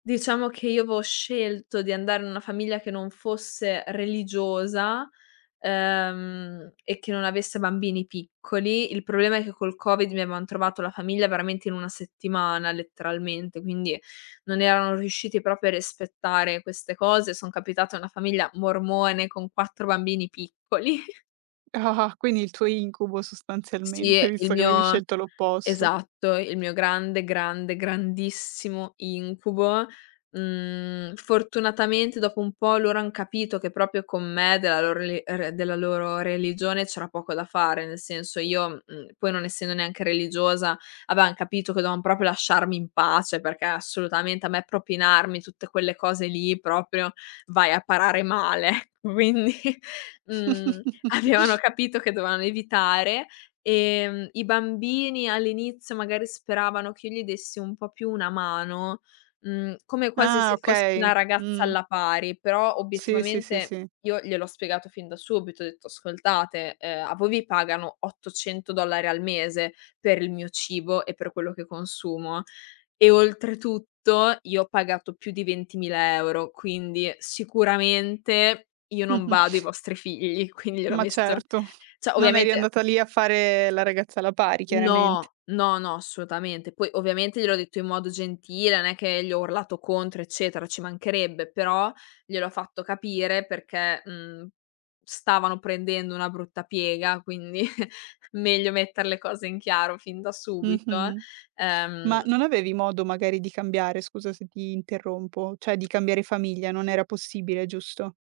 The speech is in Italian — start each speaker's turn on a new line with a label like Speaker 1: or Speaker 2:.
Speaker 1: Diciamo che io avevo scelto di andare in una famiglia che non fosse religiosa, ehm, e che non avesse bambini piccoli. Il problema è che col Covid 19 mi avevan trovato la famiglia veramente in una settimana letteralmente, quindi non erano riusciti proprio a rispettare queste cose. Sono capitata a una famiglia mormone con quattro bambini piccoli.
Speaker 2: Quindi il tuo incubo
Speaker 1: Sì
Speaker 2: sostanzialmente
Speaker 1: il
Speaker 2: visto che avevi
Speaker 1: mio
Speaker 2: scelto l'opposto.
Speaker 1: esatto. Il mio grande, grande, grandissimo incubo. Mhmm. Fortunatamente dopo un po' loro han capito che proprio con me della loro re re della loro religione c'era poco da fare. Nel senso io, mh, poi non essendo neanche religiosa, avevan capito che dovevan proprio lasciarmi in pace perché assolutamente a me propinarmi tutte quelle cose lì proprio vai a parare male. Ecco quindi, mhmm, avevano capito che dovevano evitare, ehm, i bambini. All'inizio magari speravano che io gli dessi un po' più una mano, mhmm, come quasi
Speaker 2: Ah,
Speaker 1: se fossi
Speaker 2: okay.
Speaker 1: una ragazza
Speaker 2: Mh.
Speaker 1: alla pari. Però
Speaker 2: Sì, sì, sì,
Speaker 1: obiettivamente
Speaker 2: sì.
Speaker 1: io gliel'ho spiegato fin da subito, ho detto: "Ascoltate, ehm, a voi vi pagano 800$ al mese per il mio cibo e per quello che consumo e oltretutto io ho pagato più di 20000€, quindi sicuramente io non bado ai vostri figli, quindi gliel'ho
Speaker 2: Ma
Speaker 1: messo
Speaker 2: certo,
Speaker 1: cioè
Speaker 2: non eri
Speaker 1: ovviamente
Speaker 2: andata lì a fare la ragazza alla pari chiarament
Speaker 1: No, no, no assolutamente. Poi ovviamente gliel'ho detto in modo gentile, non è che gli ho urlato contro eccetera, ci mancherebbe, però gliel'ho fatto capire perché, mhmm, stavano prendendo una brutta piega, quindi meglio mettere le cose in chiaro fin da subito eh.
Speaker 2: Mh-mh.
Speaker 1: Ehm.
Speaker 2: Ma non avevi modo magari di cambiare scusa se ti interrompo, cioè di cambiare famiglia, non era possibile giusto?